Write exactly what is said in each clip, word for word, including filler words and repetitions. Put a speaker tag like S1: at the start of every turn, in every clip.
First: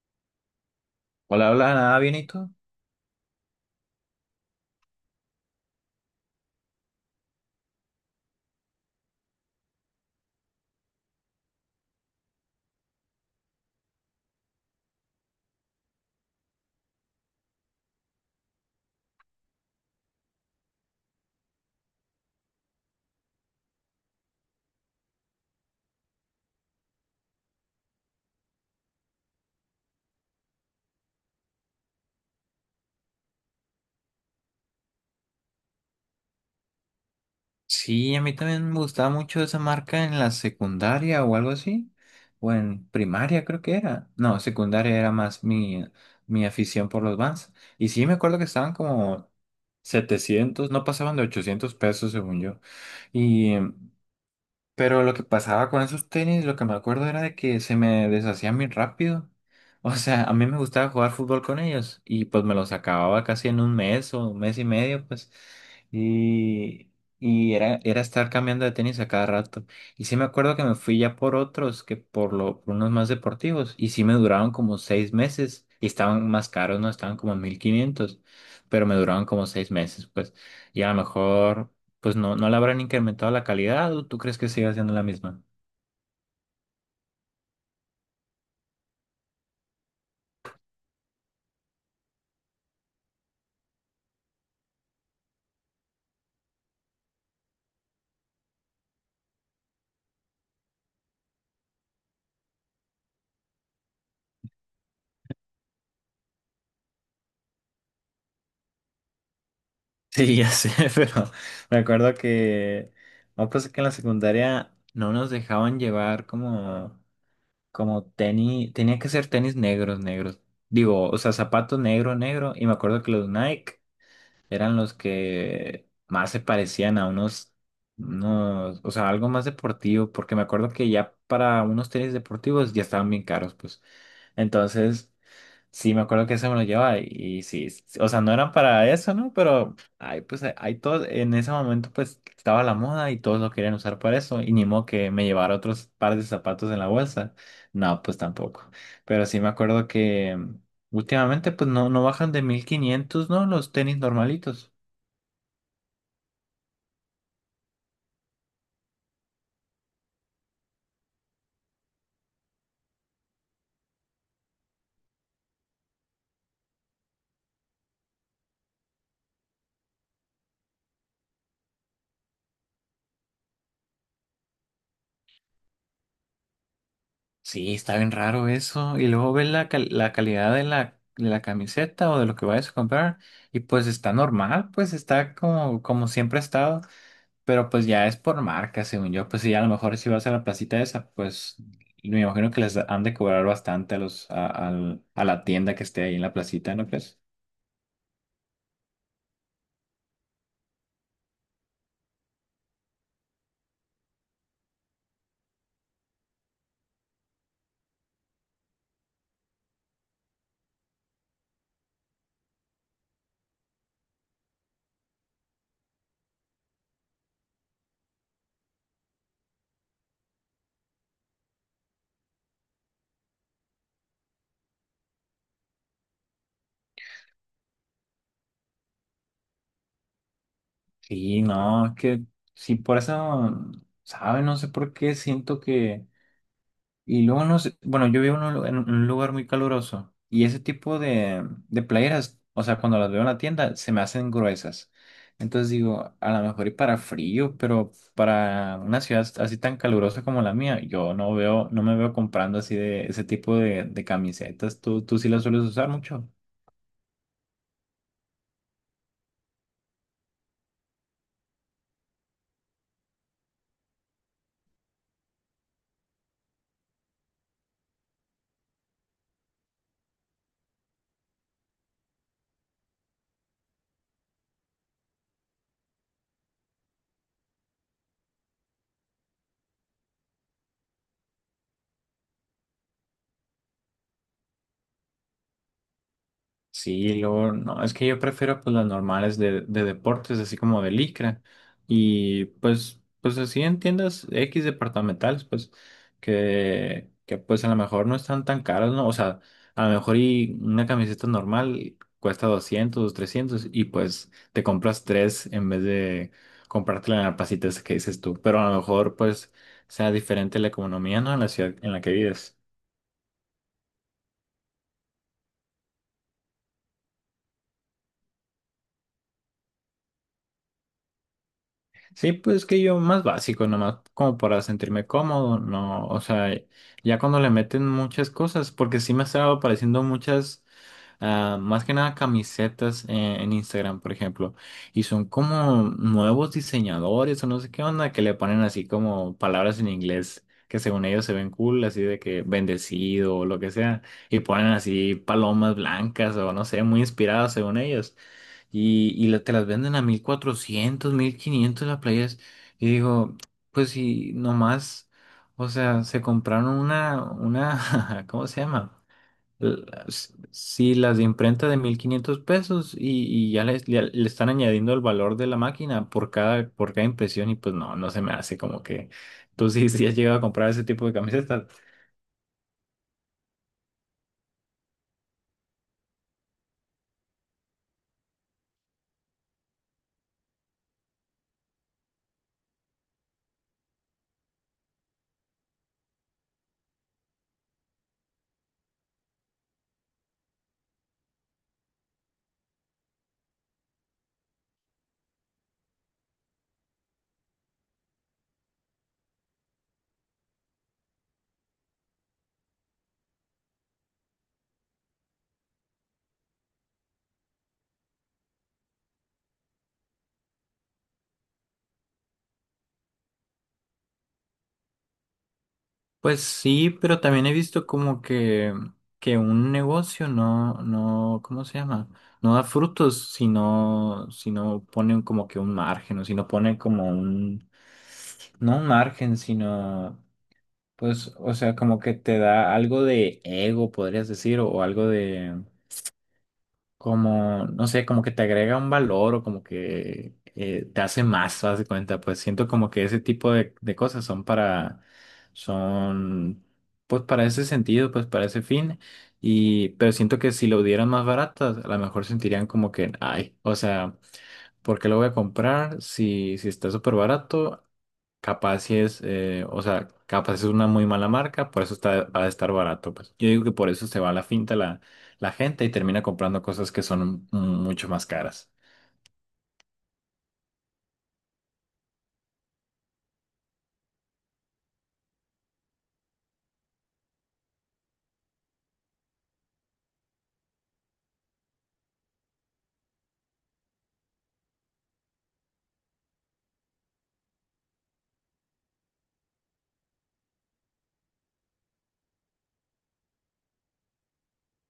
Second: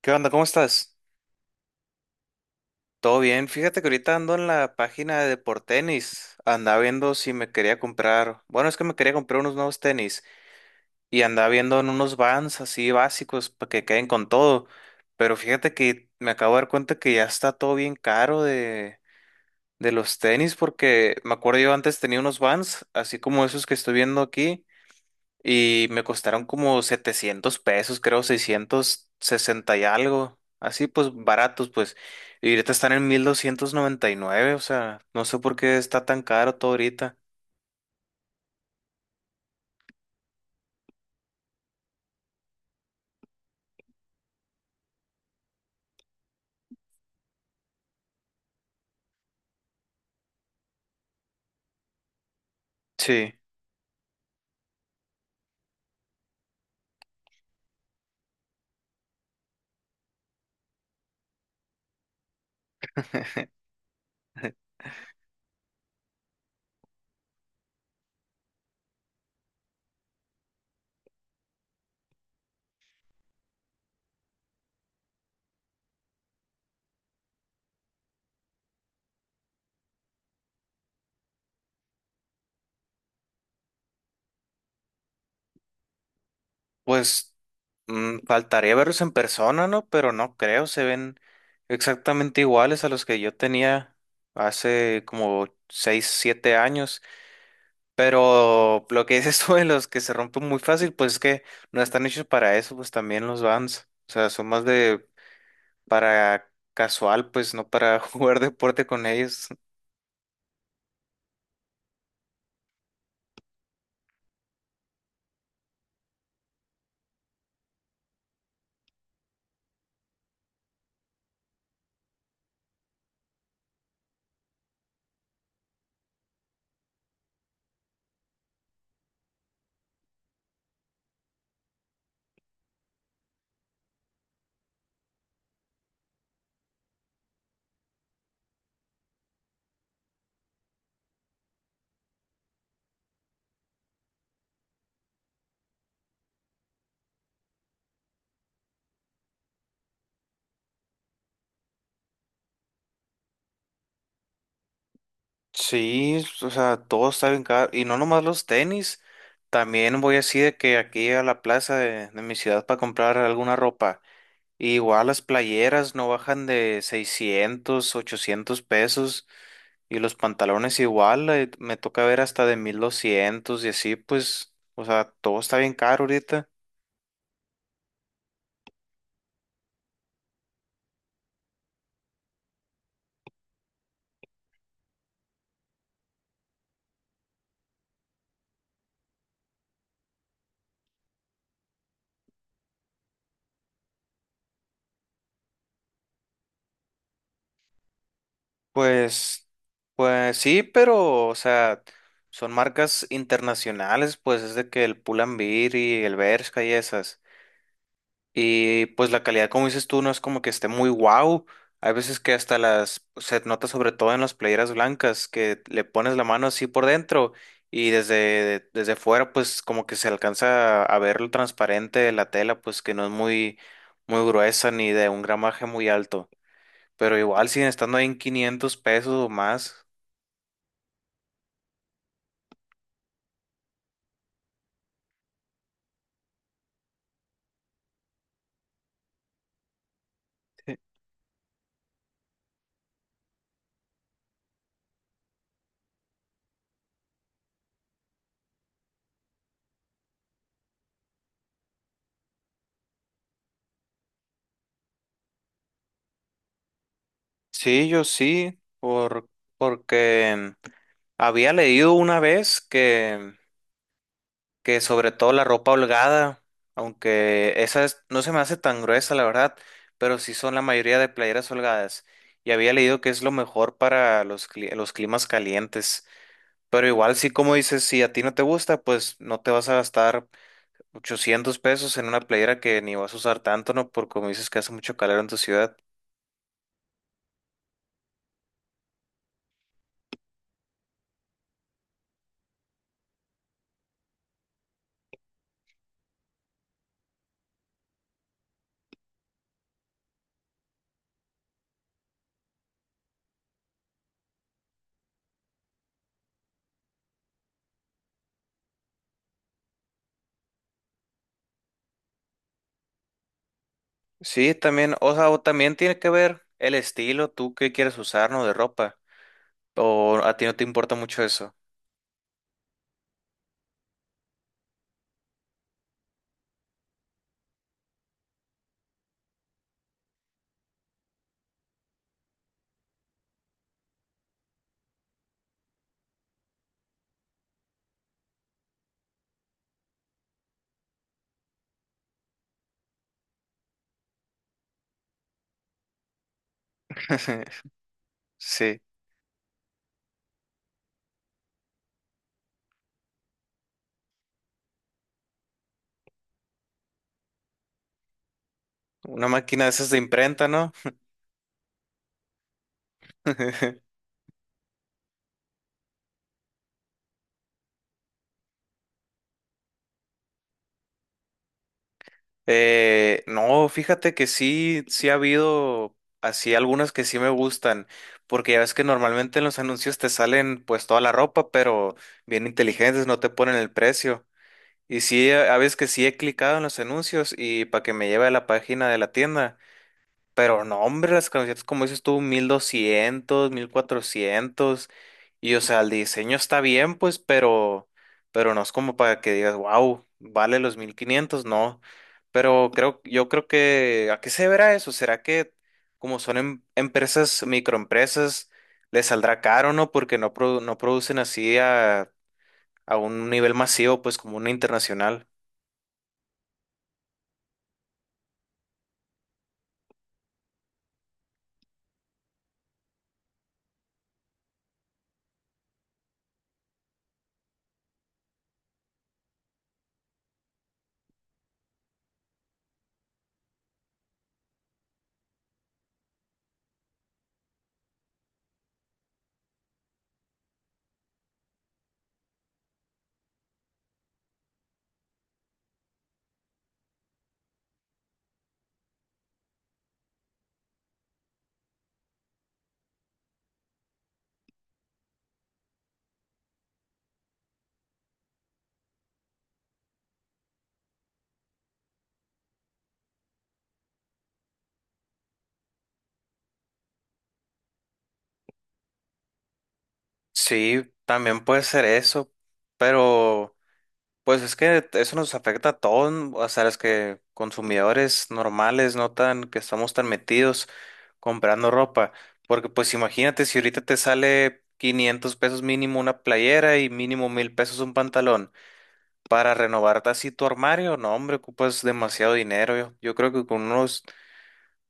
S1: ¿Qué onda? ¿Cómo estás?
S2: Hola, hola, nada bien, ¿y tú?
S1: Todo bien. Fíjate que ahorita ando en la página de por tenis. Andaba viendo si me quería comprar. Bueno, es que me quería comprar unos nuevos tenis. Y andaba viendo en unos Vans así básicos para que queden con todo. Pero fíjate que me acabo de dar cuenta que ya está todo bien caro de, de los tenis. Porque me acuerdo yo antes tenía unos Vans, así como esos que estoy viendo aquí. Y me costaron como setecientos pesos, creo seiscientos sesenta y algo. Así pues baratos, pues. Y ahorita están en mil doscientos noventa y nueve, o sea, no sé por qué está tan caro todo ahorita.
S2: Sí, a mí también me gustaba mucho esa marca en la secundaria o algo así, o en primaria creo que era. No, secundaria era más mi, mi afición por los Vans. Y sí, me acuerdo que estaban como setecientos, no pasaban de ochocientos pesos según yo.
S1: Sí,
S2: Y Pero lo que pasaba con esos tenis, lo que me acuerdo era de que se me deshacían muy rápido. O sea, a mí me gustaba jugar fútbol con ellos y pues me los acababa casi en un mes o un mes y medio, pues. Y, y era, era estar cambiando de tenis a cada rato. Y sí me acuerdo que me fui ya por otros, que por, lo, por unos más deportivos. Y sí me duraron como seis meses y estaban más caros, ¿no? Estaban como mil quinientos, pero me duraron como seis meses, pues. Y a lo mejor pues no, no le habrán incrementado la calidad, ¿o tú crees que sigue siendo la misma?
S1: pues mm, faltaría verlos en persona, ¿no? Pero no creo, se ven exactamente iguales a los que yo tenía hace como seis siete años. Pero lo que dices tú de los que se rompen muy fácil, pues es que no están hechos para eso, pues también los vans. O sea, son más de para casual, pues no para jugar deporte con ellos.
S2: Sí, ya sé, pero me acuerdo que una cosa, que en la secundaria no nos dejaban llevar como, como tenis, tenía que ser tenis negros, negros. Digo, o sea, zapatos negro, negro. Y me acuerdo que los Nike eran los que más se parecían a unos, unos, o sea, algo más deportivo, porque me acuerdo que ya para unos tenis deportivos ya estaban bien caros, pues. Entonces. Sí, me acuerdo que ese me lo llevaba y, sí, sí, s- o sea, no eran para eso, ¿no? Pero ay, pues hay ahí todo, en ese momento pues estaba la moda y todos lo querían usar para eso y ni modo que me llevara otros par de zapatos en la bolsa. No, pues tampoco. Pero sí me acuerdo que mm, últimamente pues no, no bajan de mil quinientos, ¿no? Los tenis normalitos.
S1: Sí, o sea, todo está bien caro. Y no nomás los tenis. También voy así de que aquí a la plaza de, de mi ciudad para comprar alguna ropa. Igual las playeras no bajan de seiscientos ochocientos pesos y los pantalones igual, eh, me toca ver hasta de mil doscientos y así, pues, o sea, todo está bien caro ahorita.
S2: Sí, está bien raro eso. Y luego ves la, cal- la calidad de la, de la camiseta o de lo que vayas a comprar y pues está normal, pues está como, como siempre ha estado. Pero pues ya es por marca, según yo. Pues sí, a lo mejor si vas a la placita esa, pues me imagino que les han de cobrar bastante a los, a, al- a la tienda que esté ahí en la placita, ¿no crees?
S1: Pues, pues sí, pero, o sea, son marcas internacionales, pues es de que el Pull&Bear y el Bershka y esas. Y pues la calidad, como dices tú, no es como que esté muy guau. Hay veces que hasta las se nota sobre todo en las playeras blancas que le pones la mano así por dentro y desde desde fuera pues como que se alcanza a ver lo transparente de la tela pues que no es muy muy gruesa ni de un gramaje muy alto, pero igual siguen estando ahí en quinientos pesos o más.
S2: Sí, no, que sí, por eso, ¿sabe? No sé por qué siento que. Y luego no sé, bueno, yo vivo en un, lu- en un lugar muy caluroso y ese
S1: Sí.
S2: tipo de, de playeras, o sea, cuando las veo en la tienda, se me hacen gruesas. Entonces digo, a lo mejor y para frío, pero para una ciudad así tan calurosa como la mía, yo no veo, no me veo comprando así de ese tipo de, de camisetas. ¿Tú, tú sí las sueles usar mucho?
S1: Sí, yo sí, por porque había leído una vez que que sobre todo la ropa holgada, aunque esa es- no se me hace tan gruesa, la verdad, pero sí son la mayoría de playeras holgadas. Y había leído que es lo mejor para los, cli- los climas calientes. Pero igual, sí, como dices, si a ti no te gusta, pues no te vas a gastar ochocientos pesos en una playera que ni vas a usar tanto, ¿no? Por como dices que hace mucho calor en tu ciudad.
S2: Sí, luego, no, es que yo prefiero pues las normales de, de deportes, así como de licra. Y pues, pues así en tiendas X departamentales, pues, que, que pues a lo mejor no están tan caras, ¿no? O sea, a lo mejor y una camiseta normal cuesta doscientos, trescientos y pues te compras tres en vez de comprártela en la placita esa que dices tú. Pero a lo mejor pues sea diferente la economía, ¿no? En la ciudad en la que vives.
S1: Sí, también, o sea, o también tiene que ver el estilo, tú qué quieres usar, ¿no? De ropa. O a ti no te importa mucho eso.
S2: Sí, pues que yo más básico, nomás como para sentirme cómodo, no, o sea, ya cuando le meten muchas cosas, porque sí me estaba apareciendo muchas, ah, más que nada camisetas en, en Instagram, por ejemplo, y son como nuevos diseñadores o no sé qué onda, que le ponen así como palabras en inglés que según ellos se ven cool, así de que bendecido o lo que sea, y ponen así palomas blancas o no sé, muy inspiradas según ellos.
S1: Sí.
S2: Y, y la- te las venden a mil cuatrocientos, mil quinientos las playas. Y digo, pues si nomás, o sea, se compraron una, una, ¿cómo se llama?
S1: Una máquina de esas de
S2: Las-
S1: imprenta, ¿no?
S2: Si las de imprenta de mil quinientos pesos y, y ya les- ya le están añadiendo el valor de la máquina por cada, por cada impresión y pues no, no se me hace como que tú sí, sí has llegado a comprar ese tipo de camisetas.
S1: Eh, no, fíjate que sí, sí ha habido así algunas que sí me gustan, porque ya ves que normalmente en los anuncios te salen pues toda la ropa, pero bien inteligentes, no te ponen el precio. Y sí, a a veces que sí he clicado en los anuncios y para que me lleve a la página de la tienda. Pero no, hombre, las camisetas, como dices tú, mil doscientos, mil cuatrocientos. Y o sea, el diseño está bien, pues, pero, pero no es como para que digas, wow, vale los mil quinientos no. Pero creo, yo creo que, ¿a qué se verá eso? ¿Será que como son em- empresas, microempresas, les saldrá caro, no? Porque no, produ- no producen así a, a un nivel masivo, pues, como una internacional.
S2: Pues sí, pero también he visto como que, que un negocio no, no, ¿cómo se llama? No da frutos si no, si no ponen como que un margen, o si no ponen como un, no un margen, sino, pues, o sea, como que te da algo de ego, podrías decir, o, o algo de, como, no sé, como que te agrega un valor o como que eh, te hace más, haz de cuenta, pues siento como que ese tipo de, de cosas son para, son, pues para ese sentido, pues para ese fin, y, pero siento que si lo dieran más baratas, a lo mejor sentirían como que, ay, o sea, ¿por qué lo voy a comprar si, si está súper barato? Capaz si es, eh, o sea, capaz es una muy mala marca, por eso está, va a estar barato, pues. Yo digo que por eso se va a la finta la, la gente y termina comprando cosas que son mm, mucho más caras.
S1: Sí, también puede ser eso, pero. Pues es que eso nos afecta a todos, o sea, los que consumidores normales, no tan que estamos tan metidos comprando ropa, porque pues imagínate si ahorita te sale quinientos pesos mínimo una playera y mínimo mil pesos un pantalón para renovar así tu armario, no hombre, ocupas demasiado dinero. Yo, yo creo que con unos,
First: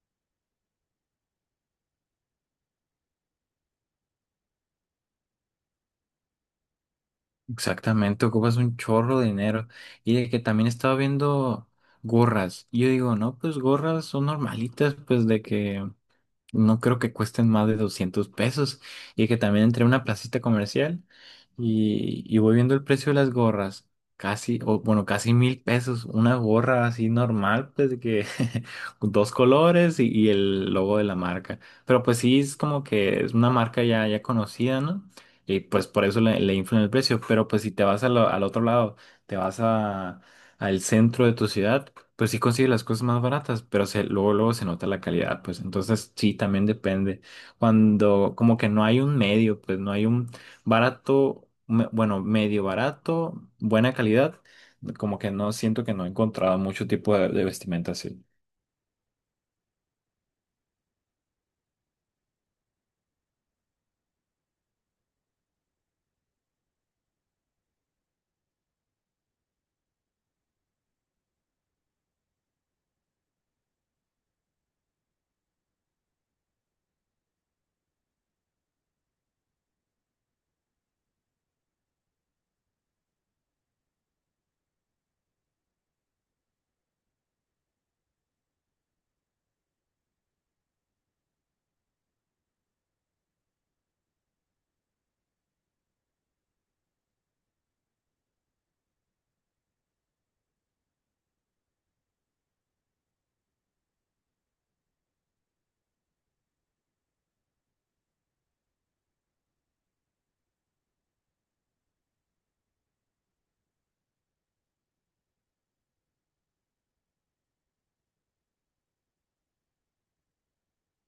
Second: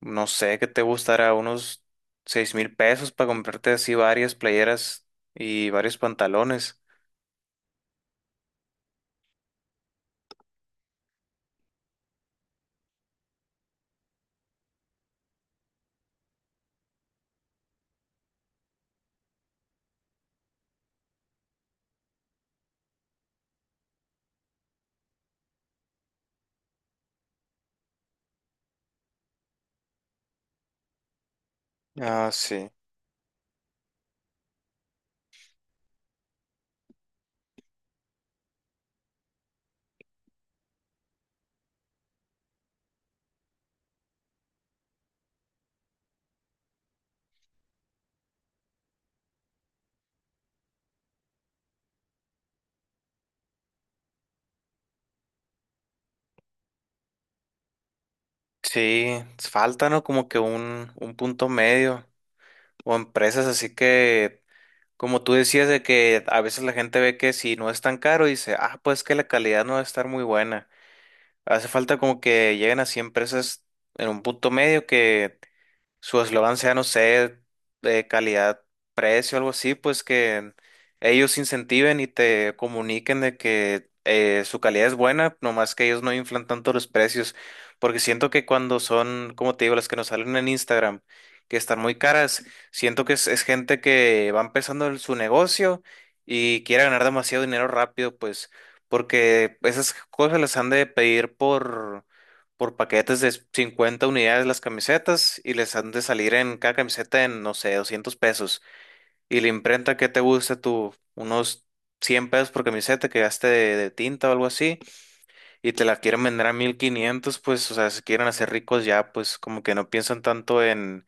S1: no sé, que te gustará unos seis mil pesos para comprarte así varias playeras y varios pantalones.
S2: Exactamente, ocupas un chorro de dinero. Y de que también estaba viendo gorras. Y yo digo, no, pues gorras son normalitas, pues de que. No creo que cuesten más de doscientos pesos. Y que también entré a una placita comercial y, y voy viendo el precio de las gorras. Casi, o bueno, casi mil pesos. Una gorra así normal, pues de que con dos colores y, y el logo de la marca. Pero pues
S1: Ah,
S2: sí, es
S1: sí.
S2: como que es una marca ya, ya conocida, ¿no? Y pues por eso le, le inflan el precio. Pero pues si te vas a lo- al otro lado, te vas a, al centro de tu ciudad, pues sí consigue las cosas más baratas, pero se, luego, luego se nota la calidad, pues entonces sí, también depende. Cuando como que no hay un medio, pues no hay un barato, me- bueno, medio barato, buena calidad, como que no siento que no he encontrado mucho tipo de, de vestimenta así.
S1: Sí, falta, ¿no? Como que un, un punto medio. O empresas así que, como tú decías, de que a veces la gente ve que si no es tan caro, dice, ah, pues que la calidad no va a estar muy buena. Hace falta como que lleguen así empresas en un punto medio que su eslogan sea, no sé, de calidad, precio, algo así, pues que ellos incentiven y te comuniquen de que eh, su calidad es buena, nomás que ellos no inflan tanto los precios, porque siento que cuando son, como te digo, las que nos salen en Instagram, que están muy caras, siento que es, es gente que va empezando en su negocio y quiere ganar demasiado dinero rápido, pues, porque esas cosas las han de pedir por por paquetes de cincuenta unidades las camisetas y les han de salir en cada camiseta en, no sé, doscientos pesos. Y la imprenta que te guste tú, unos cien pesos por camiseta que gaste de, de tinta o algo así, y te la quieren vender a mil quinientos pues, o sea, se quieren hacer ricos ya, pues como que no piensan tanto en,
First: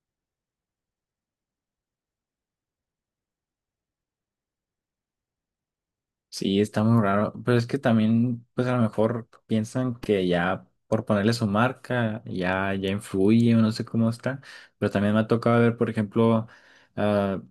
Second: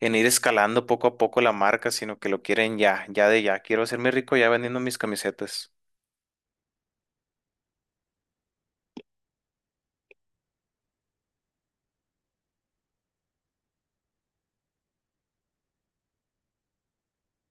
S1: en ir escalando poco a poco la marca, sino que lo quieren ya, ya de ya. Quiero hacerme rico ya vendiendo mis camisetas.
S2: Sí, está muy raro, pero es que también, pues a lo mejor piensan que ya por ponerle su marca, ya, ya influye o no sé cómo está, pero también me ha tocado ver, por ejemplo, ah,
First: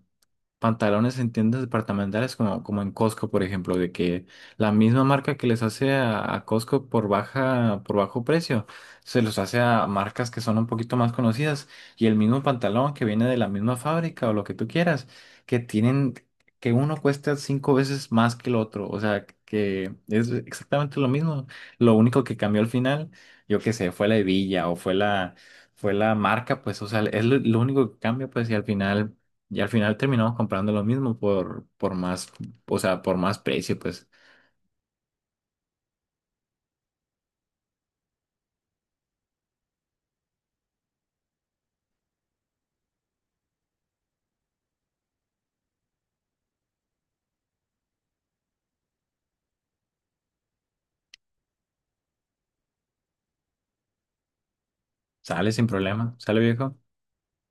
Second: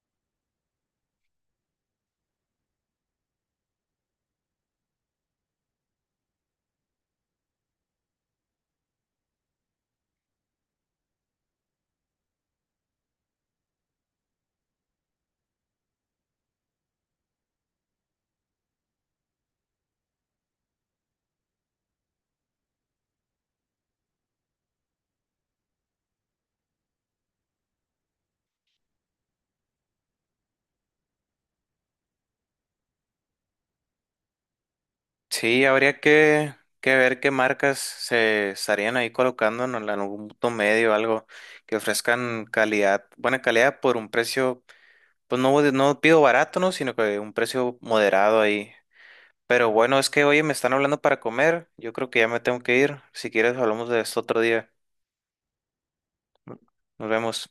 S2: pantalones en tiendas departamentales como, como en Costco, por ejemplo, de que la misma marca que les hace a, a Costco por baja, por bajo precio, se los hace a marcas que son un poquito más conocidas y el mismo pantalón que viene de la misma fábrica o lo que tú quieras, que tienen, que uno cuesta cinco veces más que el otro, o sea, que es exactamente lo mismo, lo único que cambió al final, yo qué sé, fue la hebilla o fue la... Fue la marca, pues, o sea, es lo, lo único que cambia, pues, y al final y al final terminamos comprando lo mismo por, por más, o sea, por más precio, pues
S1: Sí, habría que, que ver qué marcas se estarían ahí colocando en el- algún punto medio, algo que ofrezcan calidad, buena calidad por un precio, pues no, de- no pido barato, ¿no? Sino que un precio moderado ahí. Pero bueno, es que oye, me están hablando para comer, yo creo que ya me tengo que ir. Si quieres, hablamos de esto otro día.
S2: sale sin problema, sale viejo.
S1: Nos vemos.